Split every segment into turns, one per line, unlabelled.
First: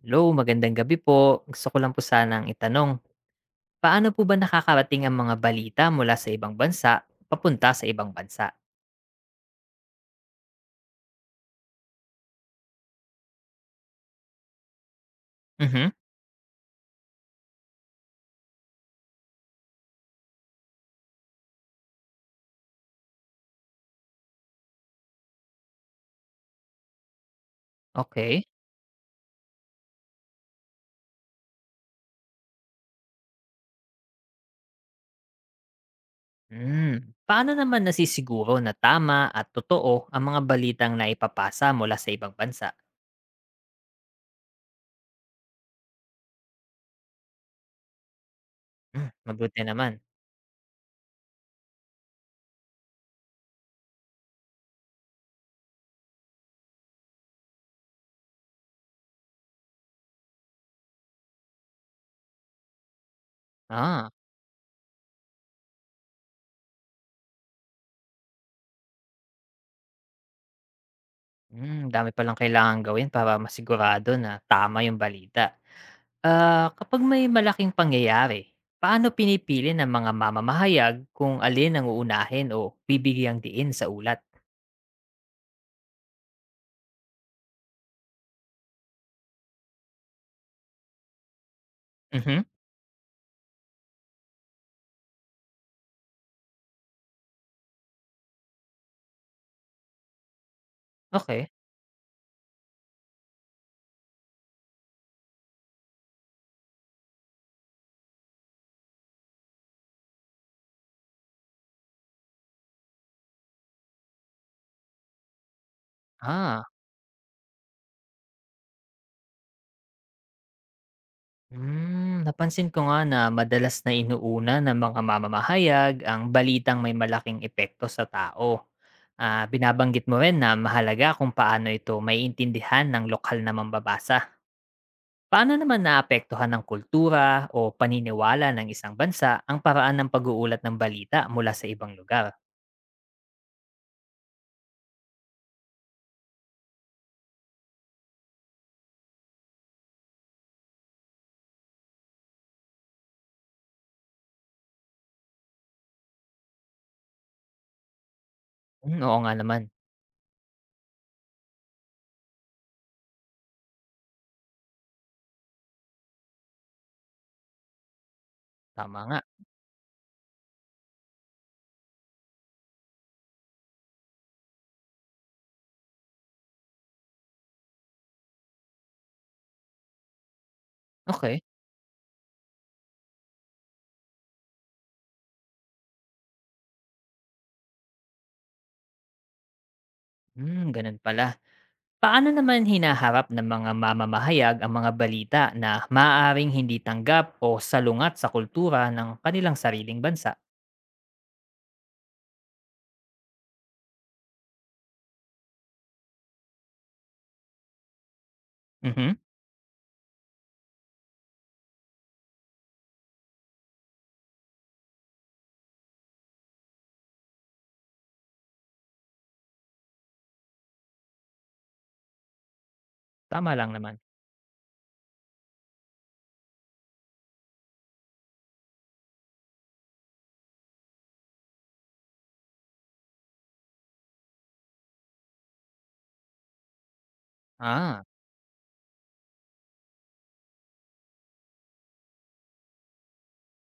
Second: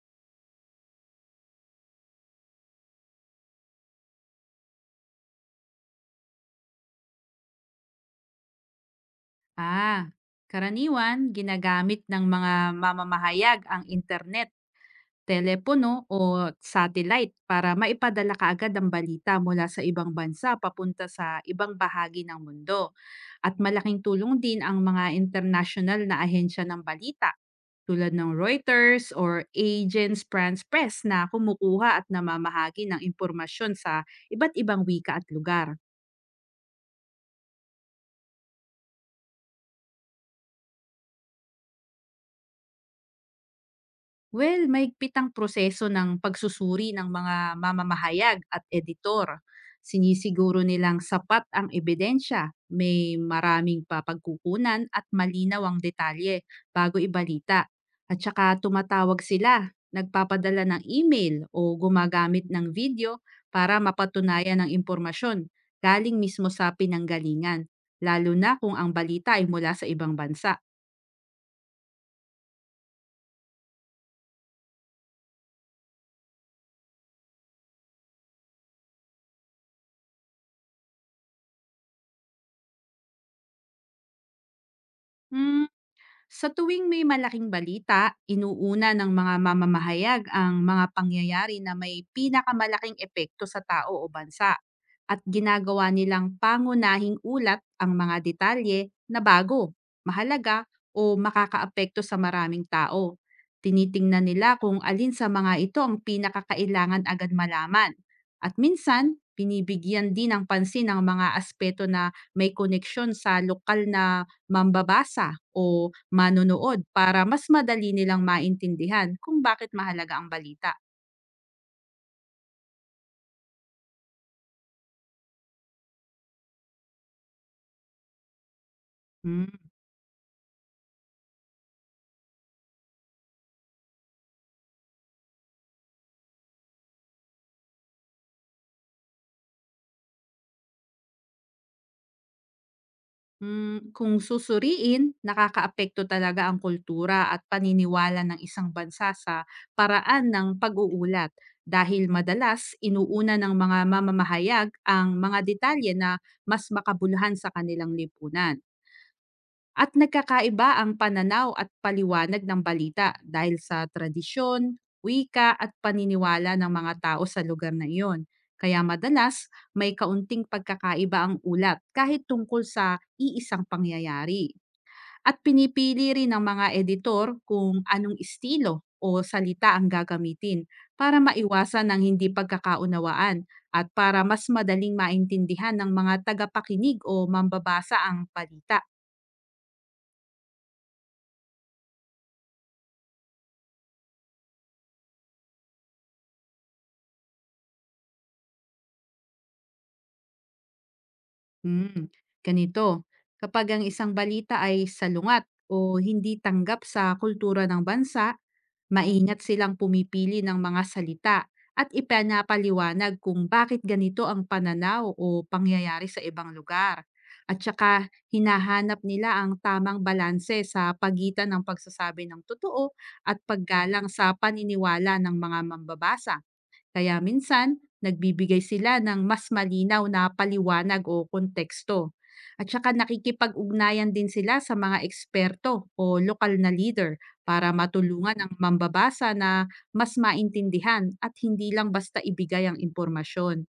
Hello, magandang gabi po. Gusto ko lang po sanang itanong, paano po ba nakakarating ang mga balita mula sa ibang bansa papunta sa ibang bansa?
Ah, karaniwan ginagamit ng mga mamamahayag ang internet,
Mhm.
telepono o satellite para maipadala kaagad ang balita mula sa ibang bansa papunta sa ibang bahagi ng mundo. At malaking tulong din ang mga international na ahensya ng balita tulad ng
Okay.
Reuters or Agence France Press na kumukuha at namamahagi ng impormasyon sa iba't ibang wika at lugar.
Hmm. Paano naman nasisiguro na tama at totoo ang mga balitang naipapasa mula sa ibang bansa?
Well, mahigpit ang proseso ng pagsusuri ng mga mamamahayag at
Hmm,
editor.
mabuti naman.
Sinisiguro nilang sapat ang ebidensya, may maraming papagkukunan at malinaw ang detalye bago ibalita. At saka tumatawag sila, nagpapadala ng email o gumagamit ng video para
Ah,
mapatunayan ang impormasyon galing mismo sa pinanggalingan, lalo na kung ang balita ay mula sa ibang bansa.
dami palang kailangan gawin para masigurado na tama yung balita. Ah, kapag may malaking pangyayari, paano pinipili ng mga mamamahayag kung alin ang uunahin o bibigyang diin sa ulat?
Hmm, Sa tuwing may malaking balita, inuuna ng mga mamamahayag ang mga pangyayari na may
Mhm.
pinakamalaking epekto sa tao o bansa at ginagawa nilang pangunahing ulat ang mga detalye na bago, mahalaga o
Okey.
makakaapekto sa maraming tao. Tinitingnan nila kung alin sa mga ito ang pinakakailangan agad malaman. At minsan, binibigyan din ng pansin ang mga aspeto na may koneksyon sa lokal na mambabasa o
Ah,
manonood para mas madali nilang maintindihan kung bakit mahalaga ang balita.
napansin ko nga na madalas na inuuna ng mga mamamahayag ang balitang may malaking epekto sa tao. Ah,
Hmm.
binabanggit mo rin na mahalaga kung paano ito maiintindihan ng lokal na mambabasa. Paano naman naapektuhan ng kultura o paniniwala ng isang bansa ang paraan ng pag-uulat ng balita mula sa ibang lugar?
Kung susuriin, nakakaapekto talaga ang kultura at paniniwala ng isang bansa sa paraan ng pag-uulat dahil madalas inuuna ng mga mamamahayag ang mga detalye na mas makabuluhan sa kanilang lipunan.
Hmm, oo nga naman.
At nagkakaiba ang pananaw at paliwanag ng balita dahil sa tradisyon, wika at paniniwala ng mga tao sa lugar na iyon. Kaya
Tama nga.
madalas may kaunting pagkakaiba ang ulat kahit tungkol sa iisang pangyayari. At pinipili rin ng mga editor kung anong estilo o salita ang gagamitin para
Okay.
maiwasan ang hindi pagkakaunawaan at para mas madaling maintindihan ng mga tagapakinig o mambabasa ang balita.
Hmm, ganun pala. Paano naman hinaharap ng mga mamamahayag ang mga balita na maaaring hindi tanggap o salungat sa kultura ng kanilang sariling bansa?
Hmm, ganito. Kapag ang isang balita ay salungat o hindi tanggap sa kultura ng bansa,
Mhm.
maingat silang pumipili ng mga salita at ipanapaliwanag kung bakit ganito ang pananaw o pangyayari sa ibang lugar. At saka hinahanap nila ang tamang balanse sa pagitan ng pagsasabi ng totoo at
Tama lang naman.
paggalang sa paniniwala ng mga mambabasa. Kaya minsan, nagbibigay sila ng mas malinaw na paliwanag o konteksto. At saka nakikipag-ugnayan din sila sa mga eksperto o lokal na leader para
Ah,
matulungan ang mambabasa na mas maintindihan at hindi lang basta ibigay ang impormasyon.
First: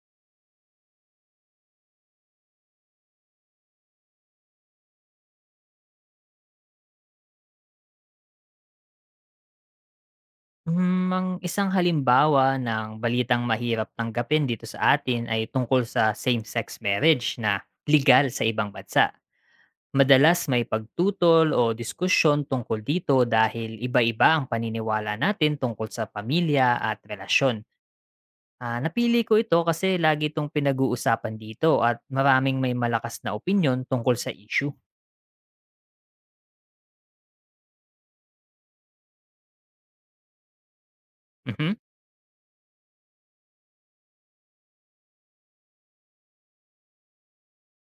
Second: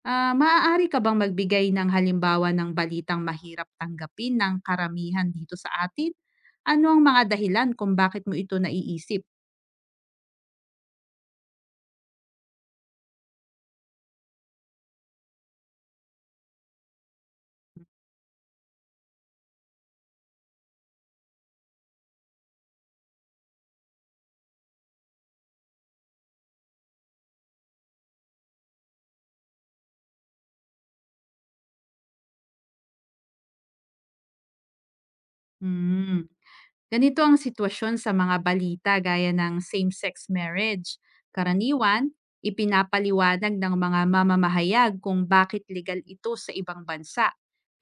Ah, maaari ka bang magbigay ng halimbawa ng balitang mahirap tanggapin ng karamihan dito sa atin? Ano ang mga dahilan kung bakit mo ito naiisip?
Ang isang halimbawa ng balitang mahirap tanggapin dito sa atin ay tungkol sa same-sex marriage na legal sa ibang bansa. Madalas may pagtutol o diskusyon tungkol dito dahil iba-iba ang paniniwala natin tungkol sa pamilya at relasyon. Ah, napili ko ito kasi lagi itong pinag-uusapan dito at maraming may malakas na opinyon tungkol sa issue.
Hmm. Ganito ang sitwasyon sa mga balita gaya ng same-sex marriage.
Mhm.
Karaniwan, ipinapaliwanag ng mga mamamahayag kung bakit legal ito sa ibang bansa.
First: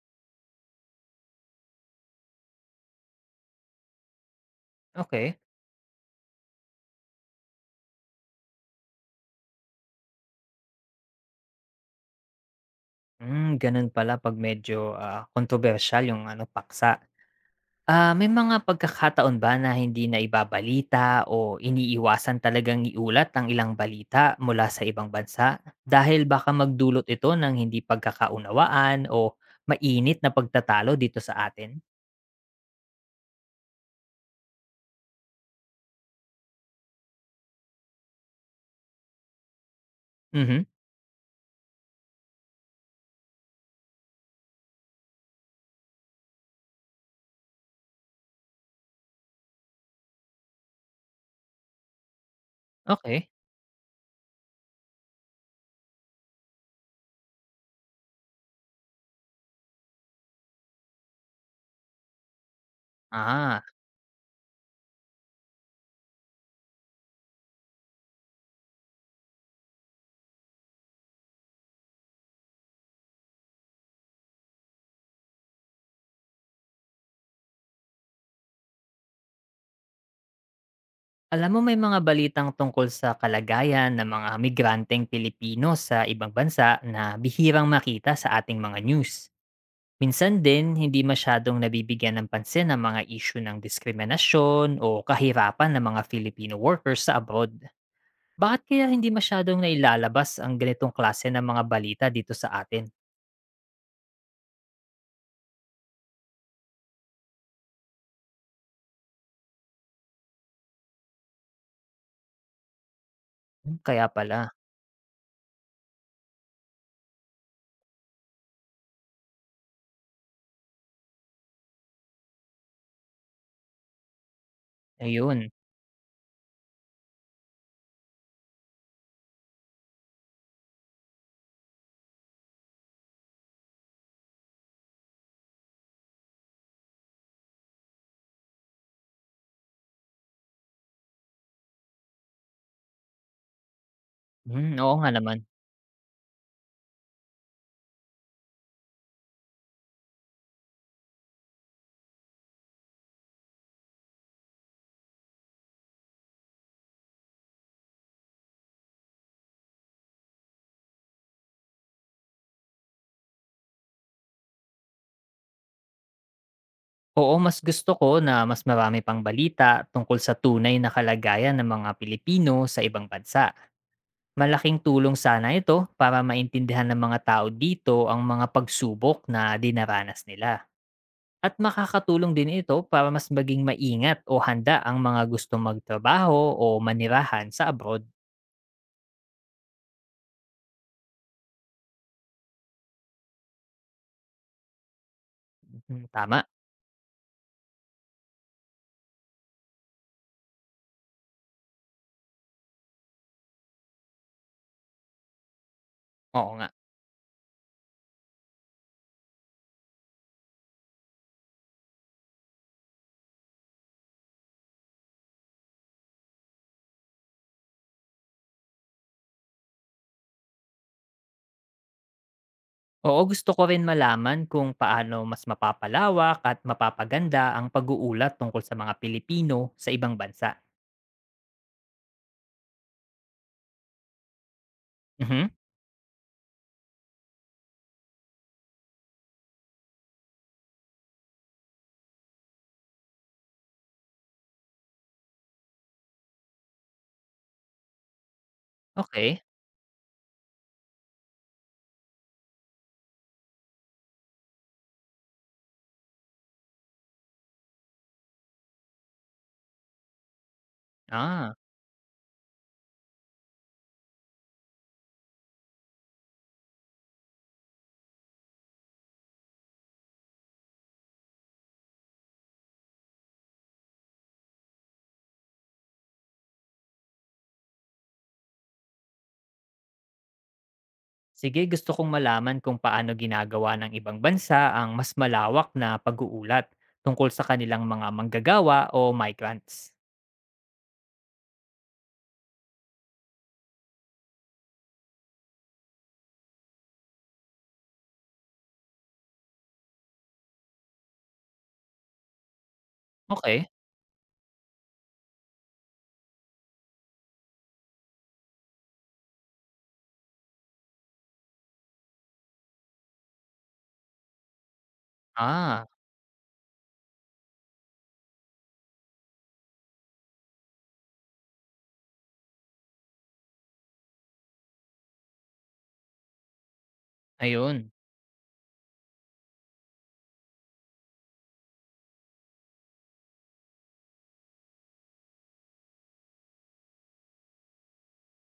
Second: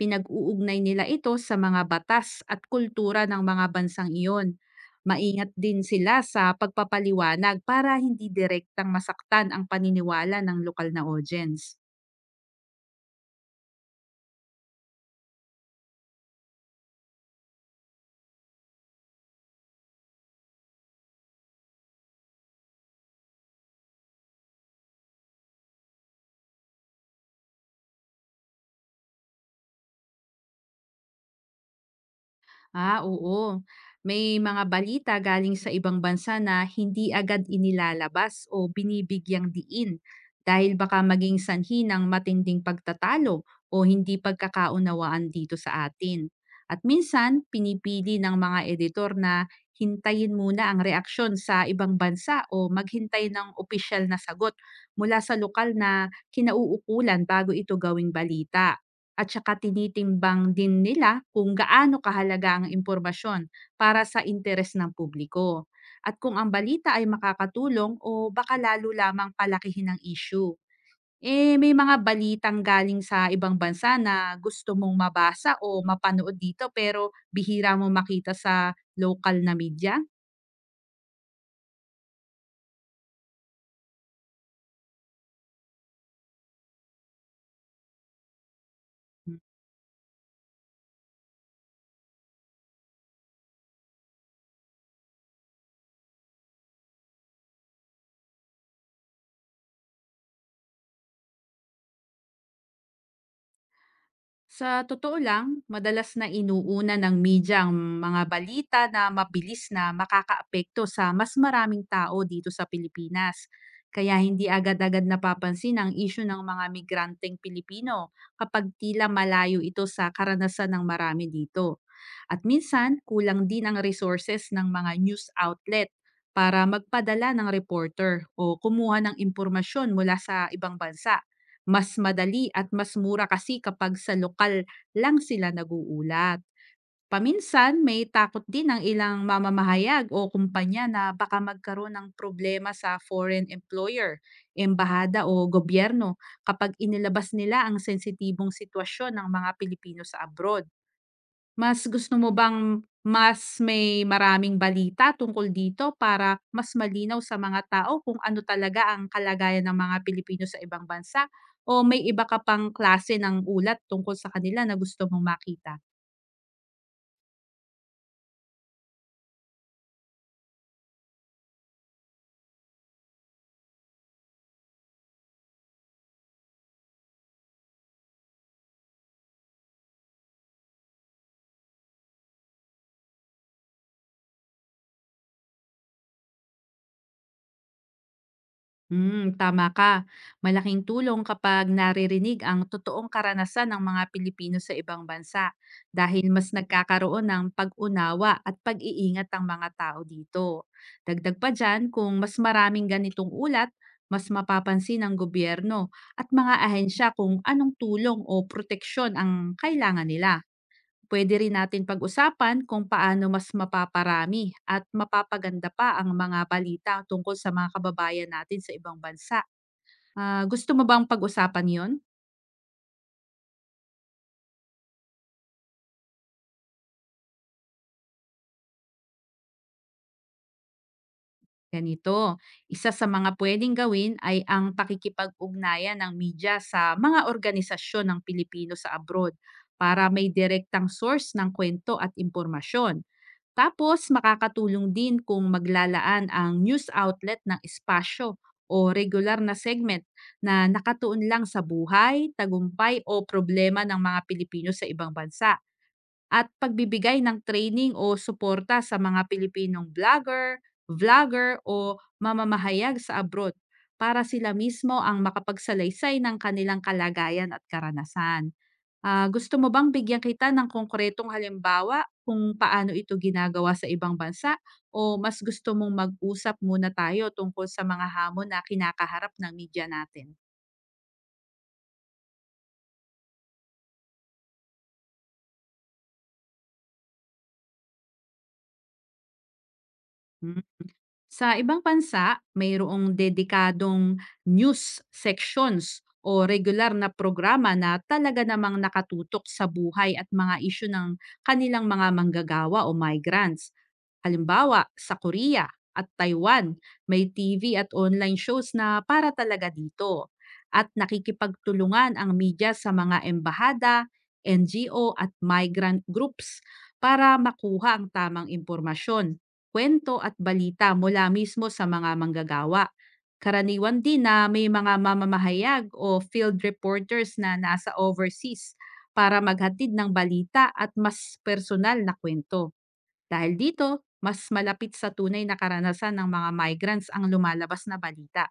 Pinag-uugnay nila ito sa mga batas at kultura ng mga bansang iyon.
Okay.
Maingat din sila sa pagpapaliwanag para hindi direktang masaktan ang paniniwala ng lokal na audience.
Hmm, ganun pala pag medyo kontrobersyal yung ano paksa. Ah, may mga pagkakataon ba na hindi na ibabalita o iniiwasan talagang iulat ang ilang balita mula sa ibang bansa dahil baka magdulot ito ng hindi pagkakaunawaan o mainit na pagtatalo dito sa atin?
Ah, oo. May mga balita galing sa ibang bansa na hindi agad inilalabas o binibigyang diin
Mhm.
dahil baka maging sanhi ng matinding pagtatalo o hindi pagkakaunawaan dito sa atin. At minsan, pinipili ng mga editor na hintayin muna ang reaksyon sa ibang bansa o maghintay
Okay.
ng opisyal na sagot mula sa lokal na kinauukulan bago ito gawing balita. At saka tinitimbang din nila kung gaano kahalaga ang impormasyon
Ah,
para sa interes ng publiko at kung ang balita ay makakatulong o baka lalo lamang palakihin ang issue. Eh, may mga balitang galing sa ibang bansa na gusto mong mabasa o mapanood dito pero bihira mo makita sa local na media?
alam mo may mga balitang tungkol sa kalagayan ng mga migranteng Pilipino sa ibang bansa na bihirang makita sa ating mga news. Minsan din, hindi masyadong nabibigyan ng pansin ang mga isyu ng diskriminasyon o kahirapan ng mga Filipino workers sa abroad. Bakit kaya hindi masyadong nailalabas ang ganitong klase ng mga balita dito sa atin?
Sa totoo lang, madalas na inuuna ng media ang mga balita na mabilis na makakaapekto sa mas maraming tao dito sa Pilipinas.
Hmm, kaya
Kaya
pala.
hindi agad-agad napapansin ang isyu ng mga migranteng Pilipino kapag tila malayo ito sa karanasan ng marami dito. At minsan, kulang din ang resources ng mga news
Ayun.
outlet para magpadala ng reporter o kumuha ng impormasyon mula sa ibang bansa. Mas madali at mas mura kasi kapag sa lokal lang sila naguulat. Paminsan, may takot din ang ilang mamamahayag o kumpanya na baka magkaroon ng problema sa foreign employer,
Hmm, oo nga
embahada
naman.
o gobyerno kapag inilabas nila ang sensitibong sitwasyon ng mga Pilipino sa abroad. Mas gusto mo bang mas may maraming balita tungkol dito para mas malinaw sa mga tao kung ano talaga ang kalagayan ng mga Pilipino sa ibang bansa o may iba ka pang klase ng ulat tungkol sa kanila na gusto mong makita?
Oo, mas gusto ko na mas marami pang balita tungkol sa tunay na kalagayan ng mga Pilipino sa ibang bansa. Malaking tulong sana ito para maintindihan ng mga tao dito ang mga pagsubok na dinaranas nila. At makakatulong din ito para mas maging maingat o handa ang mga gustong magtrabaho o manirahan sa abroad.
Tama ka. Malaking tulong kapag naririnig ang totoong karanasan ng mga Pilipino sa ibang bansa
Mm,
dahil
tama.
mas nagkakaroon ng pag-unawa at pag-iingat ang mga tao dito. Dagdag pa dyan, kung mas maraming ganitong ulat, mas mapapansin ng gobyerno at
Oo
mga
nga.
ahensya kung anong tulong o proteksyon ang kailangan nila. Pwede rin natin pag-usapan kung paano mas mapaparami at mapapaganda pa ang mga balita tungkol sa mga kababayan natin sa ibang bansa. Ah, gusto mo bang pag-usapan yon?
Oo, gusto ko rin malaman kung paano mas mapapalawak at mapapaganda ang pag-uulat tungkol sa mga Pilipino sa ibang bansa.
Ganito, isa sa mga pwedeng gawin ay ang
Mhm.
pakikipag-ugnayan ng media sa mga organisasyon ng Pilipino sa abroad para may direktang source ng kwento at impormasyon. Tapos makakatulong din kung maglalaan ang news outlet ng espasyo o regular
Okay.
na segment na nakatuon lang sa buhay, tagumpay o problema ng mga Pilipino sa ibang bansa at pagbibigay ng training o suporta sa mga Pilipinong blogger, vlogger
Ah,
o mamamahayag sa abroad para sila mismo ang makapagsalaysay ng kanilang kalagayan at karanasan. Ah, gusto mo bang bigyan kita ng konkretong halimbawa kung paano ito ginagawa sa ibang bansa o mas gusto mong mag-usap muna tayo tungkol sa mga hamon na kinakaharap ng media natin?
sige, gusto kong malaman kung paano ginagawa ng ibang bansa ang mas malawak na pag-uulat tungkol sa kanilang mga manggagawa o migrants.
Hmm. Sa ibang bansa, mayroong dedikadong news sections o regular na programa na talaga namang nakatutok sa buhay at mga isyu ng kanilang mga manggagawa o migrants.
Okay.
Halimbawa, sa Korea at Taiwan, may TV at online shows na para talaga dito. At nakikipagtulungan ang media sa mga embahada, NGO at
Ah,
migrant groups para makuha ang tamang impormasyon, kwento at balita mula mismo sa mga manggagawa. Karaniwan din na may mga mamamahayag o field reporters na
ayun.
nasa overseas para maghatid ng balita at mas personal na kwento. Dahil dito, mas malapit sa tunay na karanasan ng mga migrants ang lumalabas na balita.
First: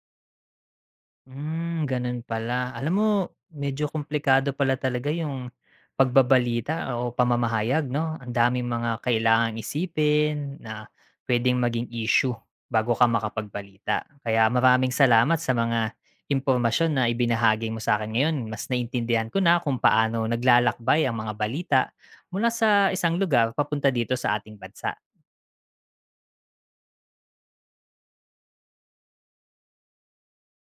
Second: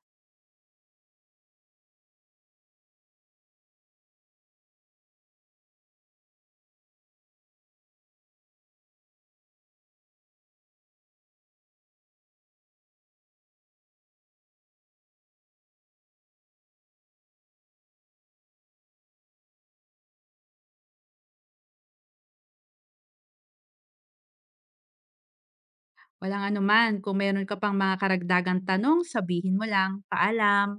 Hmm, ganun pala. Alam mo, medyo komplikado pala talaga yung pagbabalita o pamamahayag, 'no? Ang daming mga kailangang isipin na pwedeng maging issue bago ka makapagbalita. Kaya maraming salamat sa mga impormasyon na ibinahagi mo sa akin ngayon. Mas naintindihan ko na kung paano naglalakbay ang mga balita mula sa isang lugar papunta dito sa ating bansa.
Walang anuman, kung meron ka pang mga karagdagang tanong, sabihin mo lang. Paalam!